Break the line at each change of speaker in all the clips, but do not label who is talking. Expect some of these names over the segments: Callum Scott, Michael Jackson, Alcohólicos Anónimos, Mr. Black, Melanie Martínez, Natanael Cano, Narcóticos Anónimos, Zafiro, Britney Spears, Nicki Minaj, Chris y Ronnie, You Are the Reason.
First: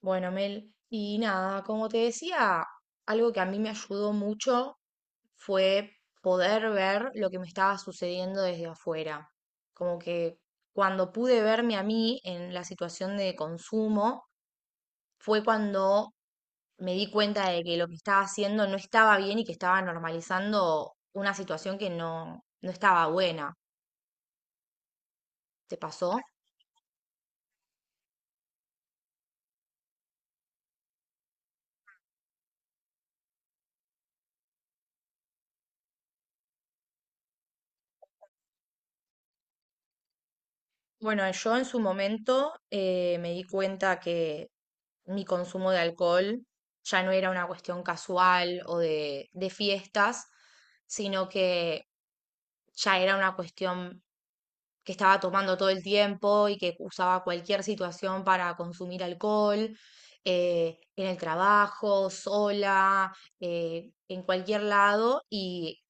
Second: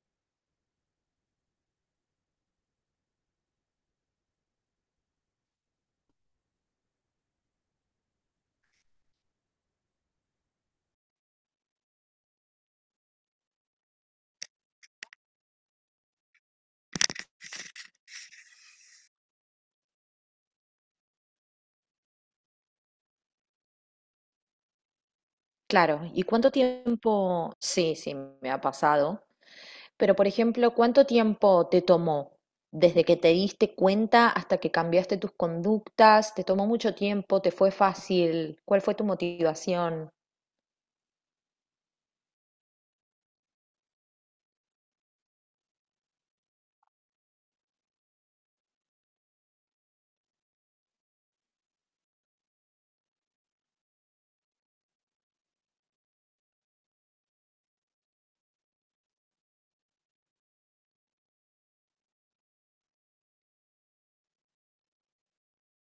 Bueno, Mel, y nada, como te decía, algo que a mí me ayudó mucho fue poder ver lo que me estaba sucediendo desde afuera. Como que cuando pude verme a mí en la situación de consumo, fue cuando me di cuenta de que lo que estaba haciendo no estaba bien y que estaba normalizando una situación que no, no estaba buena. ¿Te
Claro,
pasó?
¿y cuánto tiempo? Sí, sí, me ha pasado. Pero, por ejemplo, ¿cuánto tiempo te tomó desde que te diste cuenta hasta que cambiaste tus conductas? ¿Te tomó mucho tiempo? ¿Te fue fácil? ¿Cuál fue tu motivación?
Bueno, yo en su momento me di cuenta que mi consumo de alcohol ya no era una cuestión casual o de fiestas, sino que ya era una cuestión que estaba tomando todo el tiempo y que usaba cualquier situación para consumir alcohol, en el trabajo, sola, en cualquier lado. Y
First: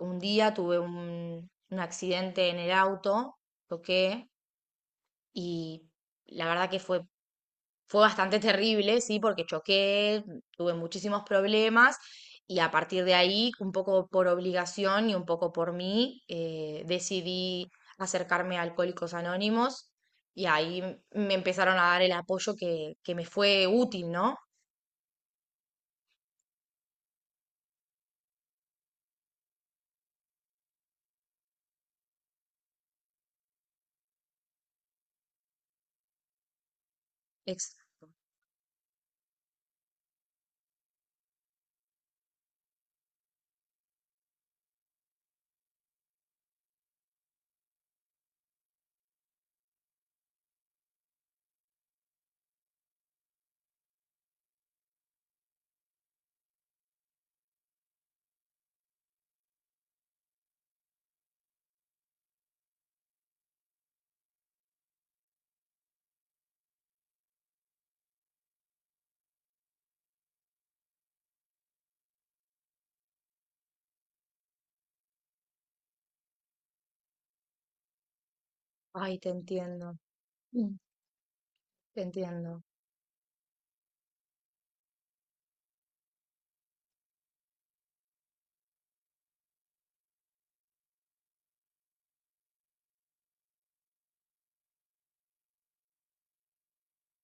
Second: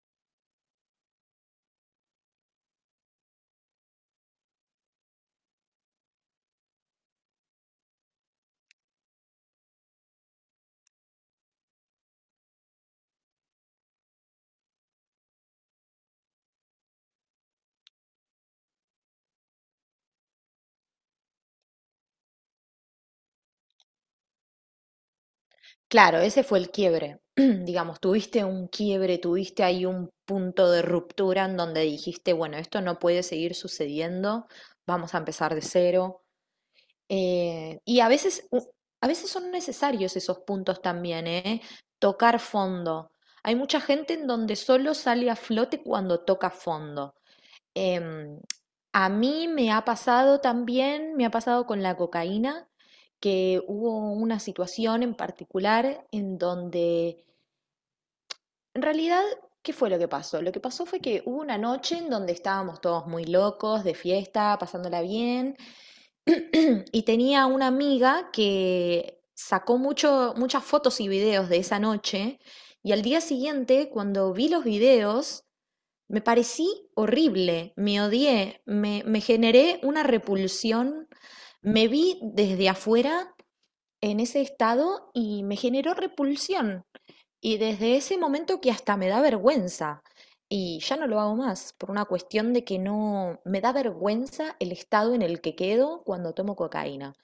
un día tuve un accidente en el auto. Choqué y la verdad que fue bastante terrible, sí, porque choqué, tuve muchísimos problemas y a partir de ahí, un poco por obligación y un poco por mí, decidí acercarme a Alcohólicos Anónimos y ahí me empezaron a dar el apoyo que me fue útil, ¿no?
Claro, ese fue el quiebre. Digamos, tuviste un quiebre, tuviste ahí un punto de ruptura en donde dijiste, bueno, esto no puede seguir sucediendo, vamos a empezar de cero.
Ex-
Y a veces, a veces son necesarios esos puntos también, ¿eh? Tocar fondo. Hay mucha gente en donde solo sale a flote cuando toca fondo. Em, a mí me ha pasado también, me ha pasado con la cocaína, que hubo una situación en particular en donde, en realidad, ¿qué fue lo que pasó? Lo que pasó fue que hubo una noche en donde estábamos todos muy locos, de fiesta, pasándola bien. Y tenía una amiga que sacó mucho, muchas fotos y videos de esa noche y al día siguiente, cuando vi los videos, me parecí horrible, me odié, me,
Ay,
me
te
generé
entiendo.
una
Mm.
repulsión, me
Te
vi
entiendo,
desde afuera en ese estado y me generó repulsión. Y desde ese momento que hasta me da vergüenza. Y ya no lo hago más, por una cuestión de que no me da vergüenza el estado en el que quedo cuando tomo cocaína.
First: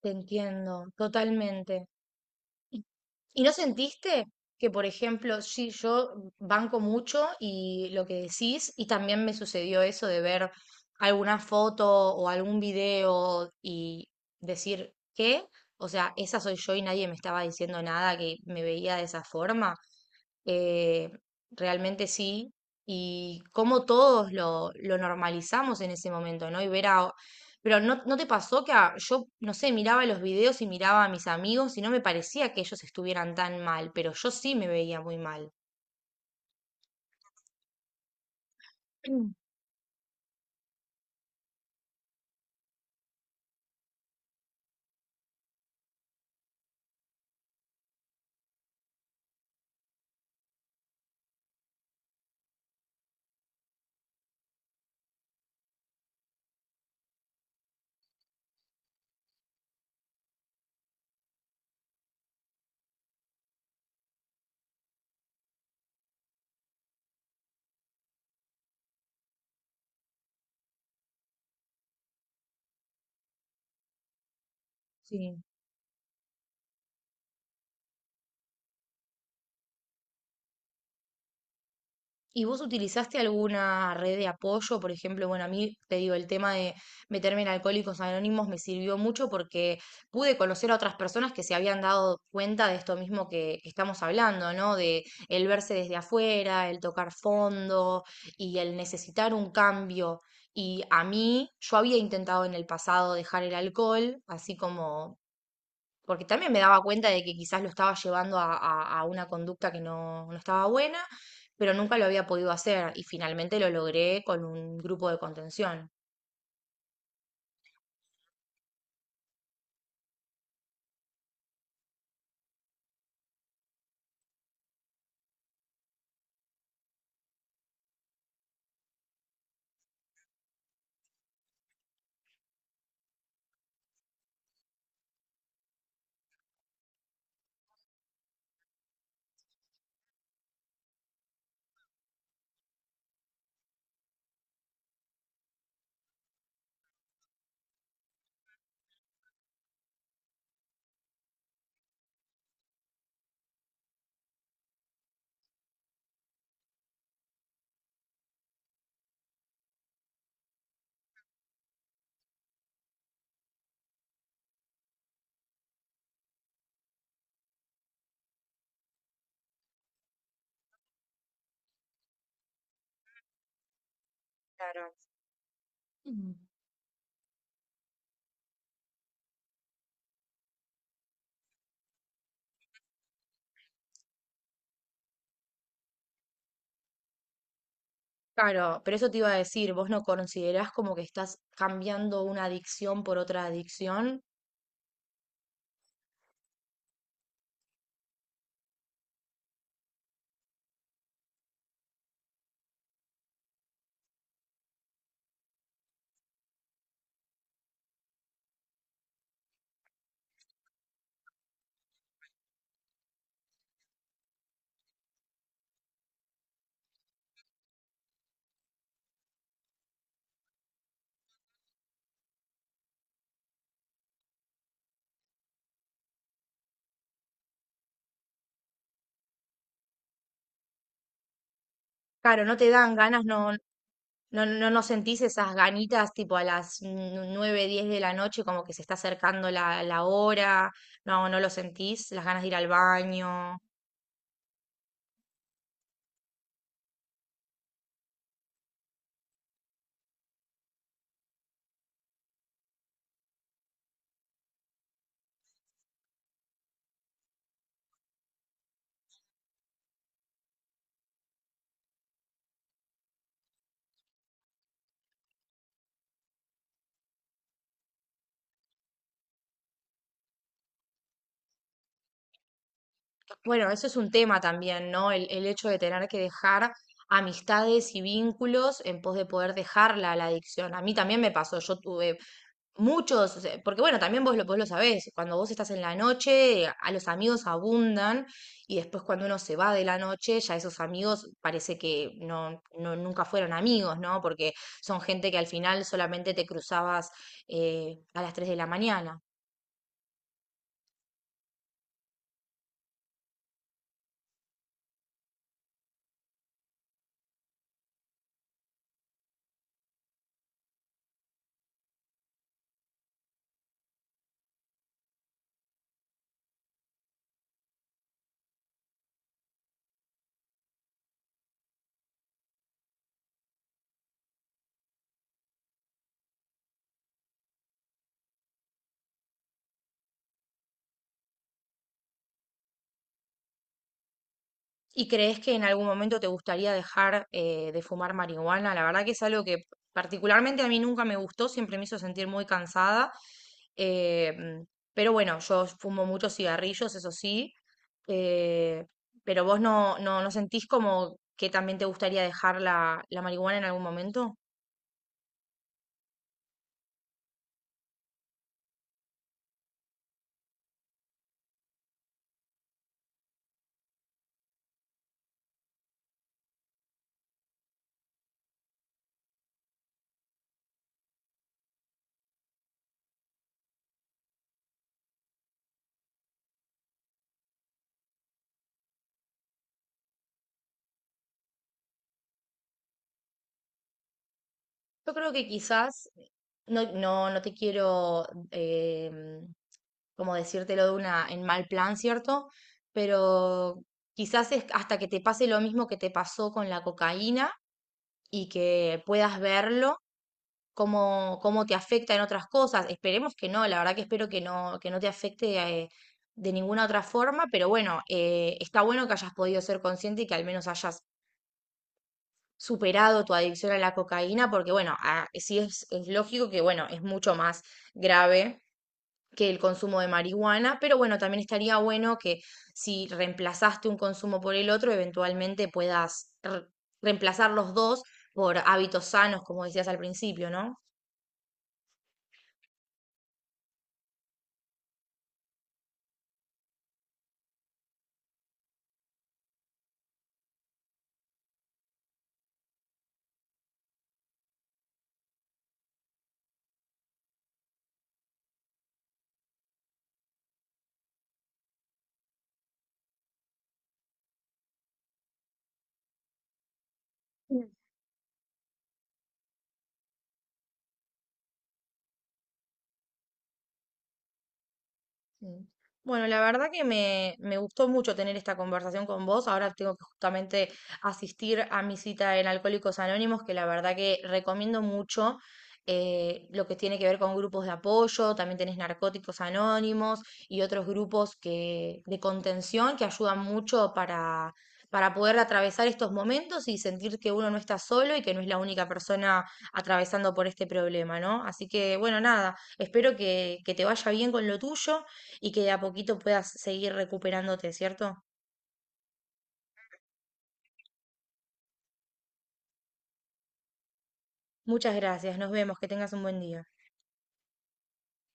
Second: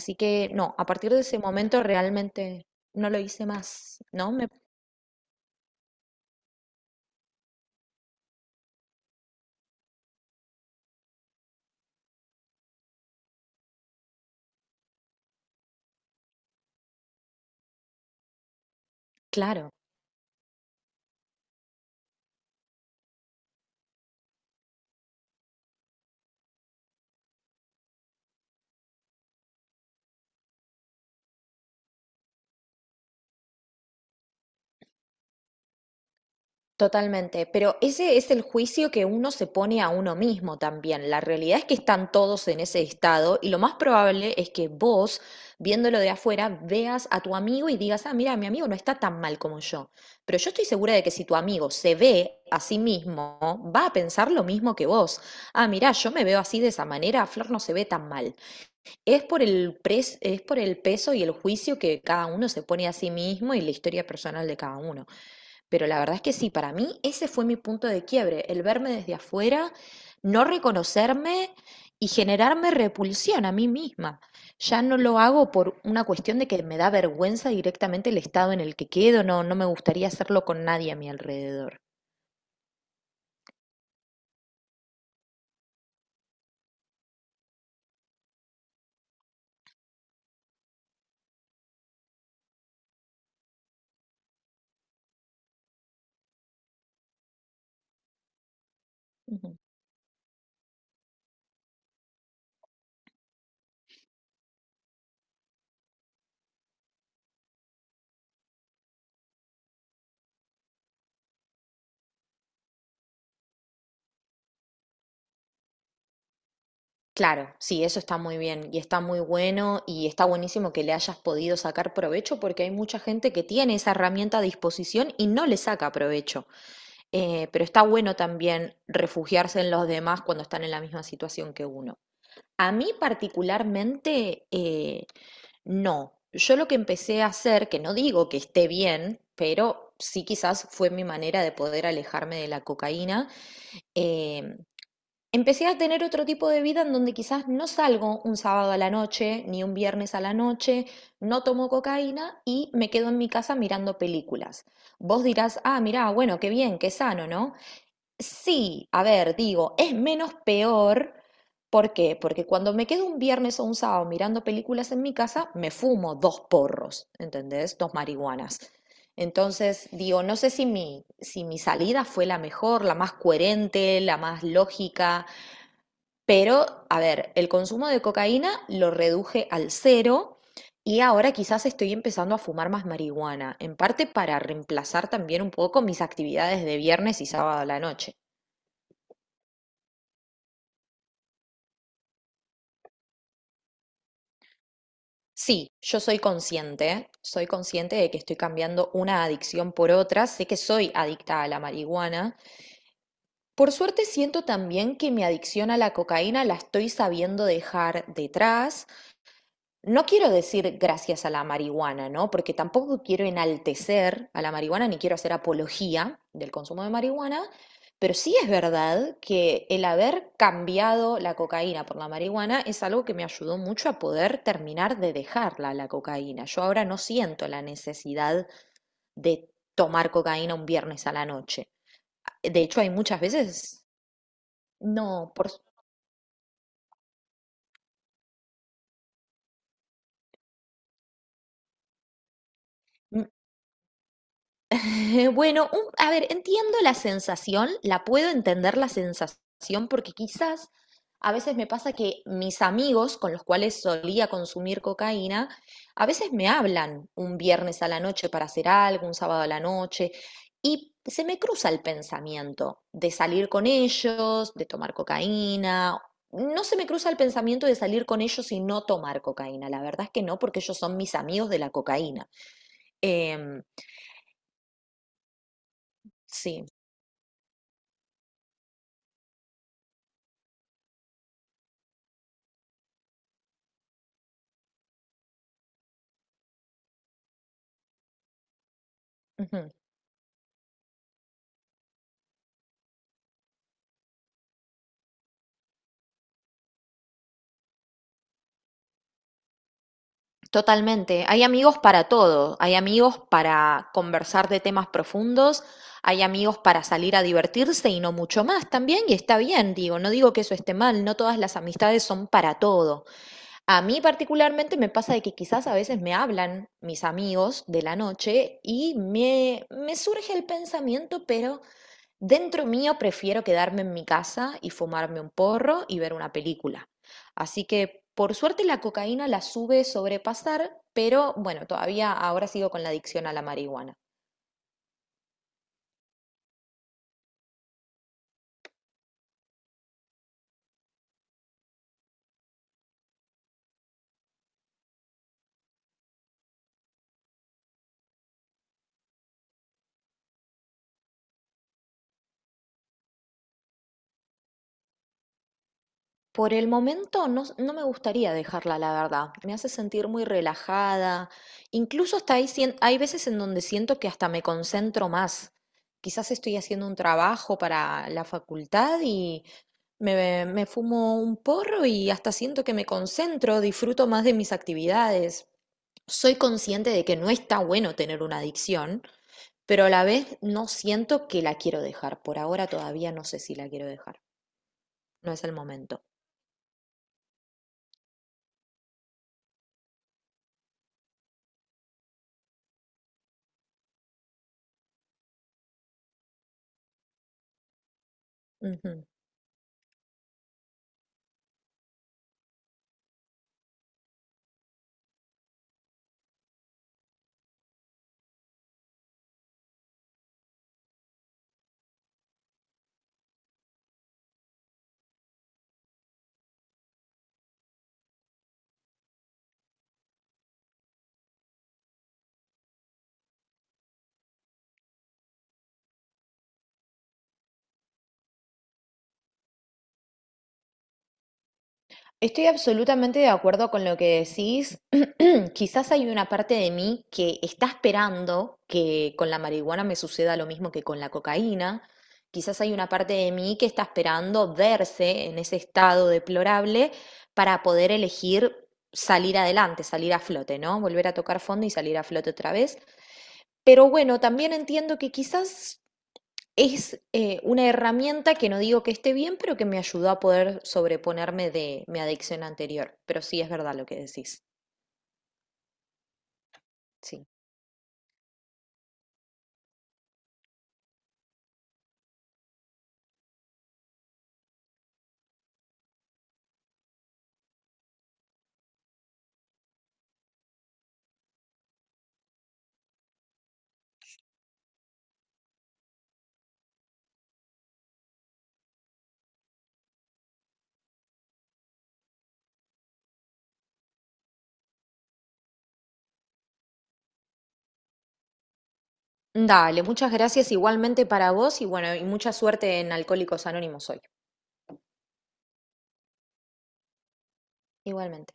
te
que no,
entiendo,
a partir de ese momento
totalmente.
realmente
¿Y
no lo
y
hice
no
más,
sentiste
¿no? Me,
que, por ejemplo? Sí, yo banco mucho y lo que decís, y también me sucedió eso de ver alguna foto o algún video y decir, ¿qué? O sea, esa soy yo y nadie me estaba diciendo nada, que me veía de esa
claro.
forma. Eh, Realmente sí. Y como todos lo normalizamos en ese momento, ¿no? Pero ¿no te pasó que yo, no sé, miraba los videos y miraba a mis amigos y no me parecía que ellos estuvieran tan mal, pero yo sí me veía muy mal?
Totalmente, pero ese es el juicio que uno se pone a uno mismo también. La realidad es que están todos en ese estado y lo más probable es que vos, viéndolo de afuera, veas a tu amigo y digas, ah, mira, mi amigo no está tan mal como yo. Pero yo estoy segura de que si tu amigo se ve a sí mismo, va a pensar lo mismo que vos. Ah, mira, yo me veo así de esa manera, Flor no se ve tan mal. Es por el es por el peso y el juicio que cada uno se pone a sí mismo y la historia personal de cada uno. Pero la verdad es que sí, para mí ese fue mi punto de quiebre, el verme desde afuera, no reconocerme y generarme repulsión a mí misma. Ya no lo
Sí.
hago por una cuestión de que me da vergüenza directamente el estado en el que quedo, no, no me gustaría hacerlo con nadie a mi alrededor.
¿Y vos utilizaste alguna red de apoyo? Por ejemplo, bueno, a mí te digo, el tema de meterme en Alcohólicos Anónimos me sirvió mucho porque pude conocer a otras personas que se habían dado cuenta de esto mismo que estamos hablando, ¿no? De el verse desde afuera, el tocar fondo y el necesitar un
Ujú.
cambio. Y a mí, yo había intentado en el pasado dejar el alcohol, así como porque también me daba cuenta de que quizás lo estaba llevando a una conducta que no, no estaba buena, pero nunca lo había podido hacer y finalmente lo logré con un grupo de contención.
Claro, sí, eso está muy bien y está muy bueno y está buenísimo que le hayas podido sacar provecho porque hay mucha gente que tiene esa herramienta a disposición y no le saca provecho. Pero está bueno también refugiarse en los demás cuando están en la misma situación que uno. A mí particularmente, no. Yo lo que empecé a hacer, que no digo que esté bien, pero sí quizás fue mi manera de poder alejarme de la cocaína, eh, empecé a tener otro tipo de vida en donde quizás no salgo un sábado a la noche, ni un viernes a la noche, no tomo cocaína y me quedo en mi casa mirando películas. Vos dirás, ah, mirá, bueno, qué bien, qué sano, ¿no? Sí, a ver, digo, es menos peor. ¿Por qué? Porque cuando me quedo un viernes o un sábado mirando películas en mi casa, me fumo dos porros, ¿entendés? Dos marihuanas. Entonces, digo, no sé si mi salida fue la mejor, la más coherente, la más
Claro.
lógica,
Mm.
pero, a ver, el consumo de cocaína lo reduje al cero y ahora quizás estoy empezando a fumar más marihuana, en parte para reemplazar también un poco mis actividades de viernes y sábado a la noche.
Claro, pero eso te iba a decir, ¿vos no considerás como que estás cambiando una adicción por otra adicción?
Sí, yo soy consciente de que estoy cambiando una adicción por otra, sé que soy adicta a la marihuana. Por suerte siento también que mi adicción a la cocaína la estoy sabiendo dejar detrás. No quiero decir gracias a la marihuana, ¿no? Porque tampoco quiero enaltecer a la marihuana ni quiero hacer apología del consumo de marihuana, pero sí es verdad que el haber cambiado la cocaína por la marihuana es algo que me ayudó mucho a poder terminar de dejarla, la cocaína. Yo ahora no siento la necesidad de tomar cocaína un viernes a la noche.
Claro, no
De
te
hecho, hay
dan
muchas
ganas. No,
veces,
no, no, no sentís
no, por,
esas ganitas tipo a las 9, 10 de la noche, como que se está acercando la hora. No, no lo sentís, las ganas de ir al baño.
bueno, a ver, entiendo la sensación, la puedo entender la sensación porque quizás a veces me pasa que mis amigos con los cuales solía consumir cocaína, a veces me hablan un viernes a la noche para hacer algo, un sábado a la noche, y se me cruza el pensamiento de salir con ellos, de tomar cocaína. No se me cruza el pensamiento de salir con ellos y no tomar cocaína. La verdad es que no, porque ellos son mis amigos de la cocaína. Em,
Bueno, eso es un tema también, ¿no? El hecho de tener que
sí.
dejar amistades y vínculos en pos de poder dejarla la adicción. A mí también me pasó. Yo tuve muchos, o sea, porque bueno, también vos lo sabés, cuando vos estás en la noche, a los amigos abundan, y después cuando uno se
Ujú.
va de la noche, ya esos amigos parece que no nunca fueron amigos, ¿no? Porque son gente que al final solamente te cruzabas a las 3 de la mañana.
Totalmente. Hay amigos para todo. Hay amigos para conversar de temas profundos. Hay amigos para salir a divertirse y no mucho más también. Y está bien, digo, no digo que eso esté mal. No todas las amistades son para todo. A mí particularmente me pasa de que quizás a veces me hablan mis amigos de la noche y me surge el pensamiento, pero... Dentro mío prefiero quedarme en mi casa y fumarme un porro y ver una película. Así que por suerte la cocaína la sube sobrepasar, pero bueno, todavía ahora sigo con la adicción a la marihuana.
¿Y crees que en algún momento te gustaría dejar de fumar marihuana? La verdad que es algo que particularmente a mí nunca me gustó, siempre me hizo sentir muy cansada. eh, mm, pero bueno, yo fumo muchos cigarrillos, eso sí. eh, pero vos no sentís como que también te gustaría dejar la marihuana en algún momento?
Por el momento no, no me gustaría dejarla, la verdad. Me hace sentir muy relajada. Incluso hasta ahí hay veces en donde siento que hasta me concentro más. Quizás estoy haciendo un trabajo para la facultad y, me fumo un porro y hasta siento que me concentro, disfruto más de mis actividades. Soy consciente de que no está bueno tener una adicción, pero a la vez no siento que la quiero dejar. Por ahora todavía no sé si la quiero dejar.
Yo
No
creo
es
que
el momento.
quizás, no te quiero, eh, como decírtelo de una, en mal plan, ¿cierto? Pero quizás es hasta que te pase lo mismo que te pasó con la cocaína y que
Ujú.
puedas verlo, cómo te afecta en otras cosas. Esperemos que no, la verdad que espero que no te afecte de ninguna otra forma. Pero bueno, está bueno que hayas podido ser consciente y que al menos hayas superado tu adicción a la cocaína, porque bueno, sí es lógico que, bueno, es mucho más grave que el consumo de marihuana. Pero bueno, también estaría bueno que, si reemplazaste un consumo por el otro, eventualmente puedas reemplazar los dos por hábitos sanos, como decías al principio, ¿no?
Estoy absolutamente de acuerdo con lo que decís. Quizás hay una parte de mí que está esperando que con la marihuana me suceda lo mismo que con la cocaína. Quizás hay una parte de mí que está esperando verse en ese estado deplorable para poder elegir salir adelante, salir a flote, ¿no? Volver a tocar fondo y salir a flote otra vez. Pero bueno, también entiendo que quizás es una herramienta que no digo que esté bien, pero que me ayudó a poder sobreponerme de mi adicción anterior. Pero sí es verdad lo que decís.
Sí. Bueno, la verdad que
Sí.
me gustó mucho tener esta conversación con vos. Ahora tengo que justamente asistir a mi cita en Alcohólicos Anónimos, que la verdad que recomiendo mucho lo que tiene que ver con grupos de apoyo. También tenés Narcóticos Anónimos y otros grupos, que de contención, que ayudan mucho para poder atravesar estos momentos y sentir que uno no está solo y que no es la única persona atravesando por este problema, ¿no? Así que, bueno, nada, espero que te vaya bien con lo tuyo y que de a poquito puedas seguir recuperándote, ¿cierto?
Dale, muchas gracias igualmente para vos y bueno, y mucha suerte en Alcohólicos Anónimos hoy.
Muchas gracias, nos vemos, que tengas un buen día.
Igualmente.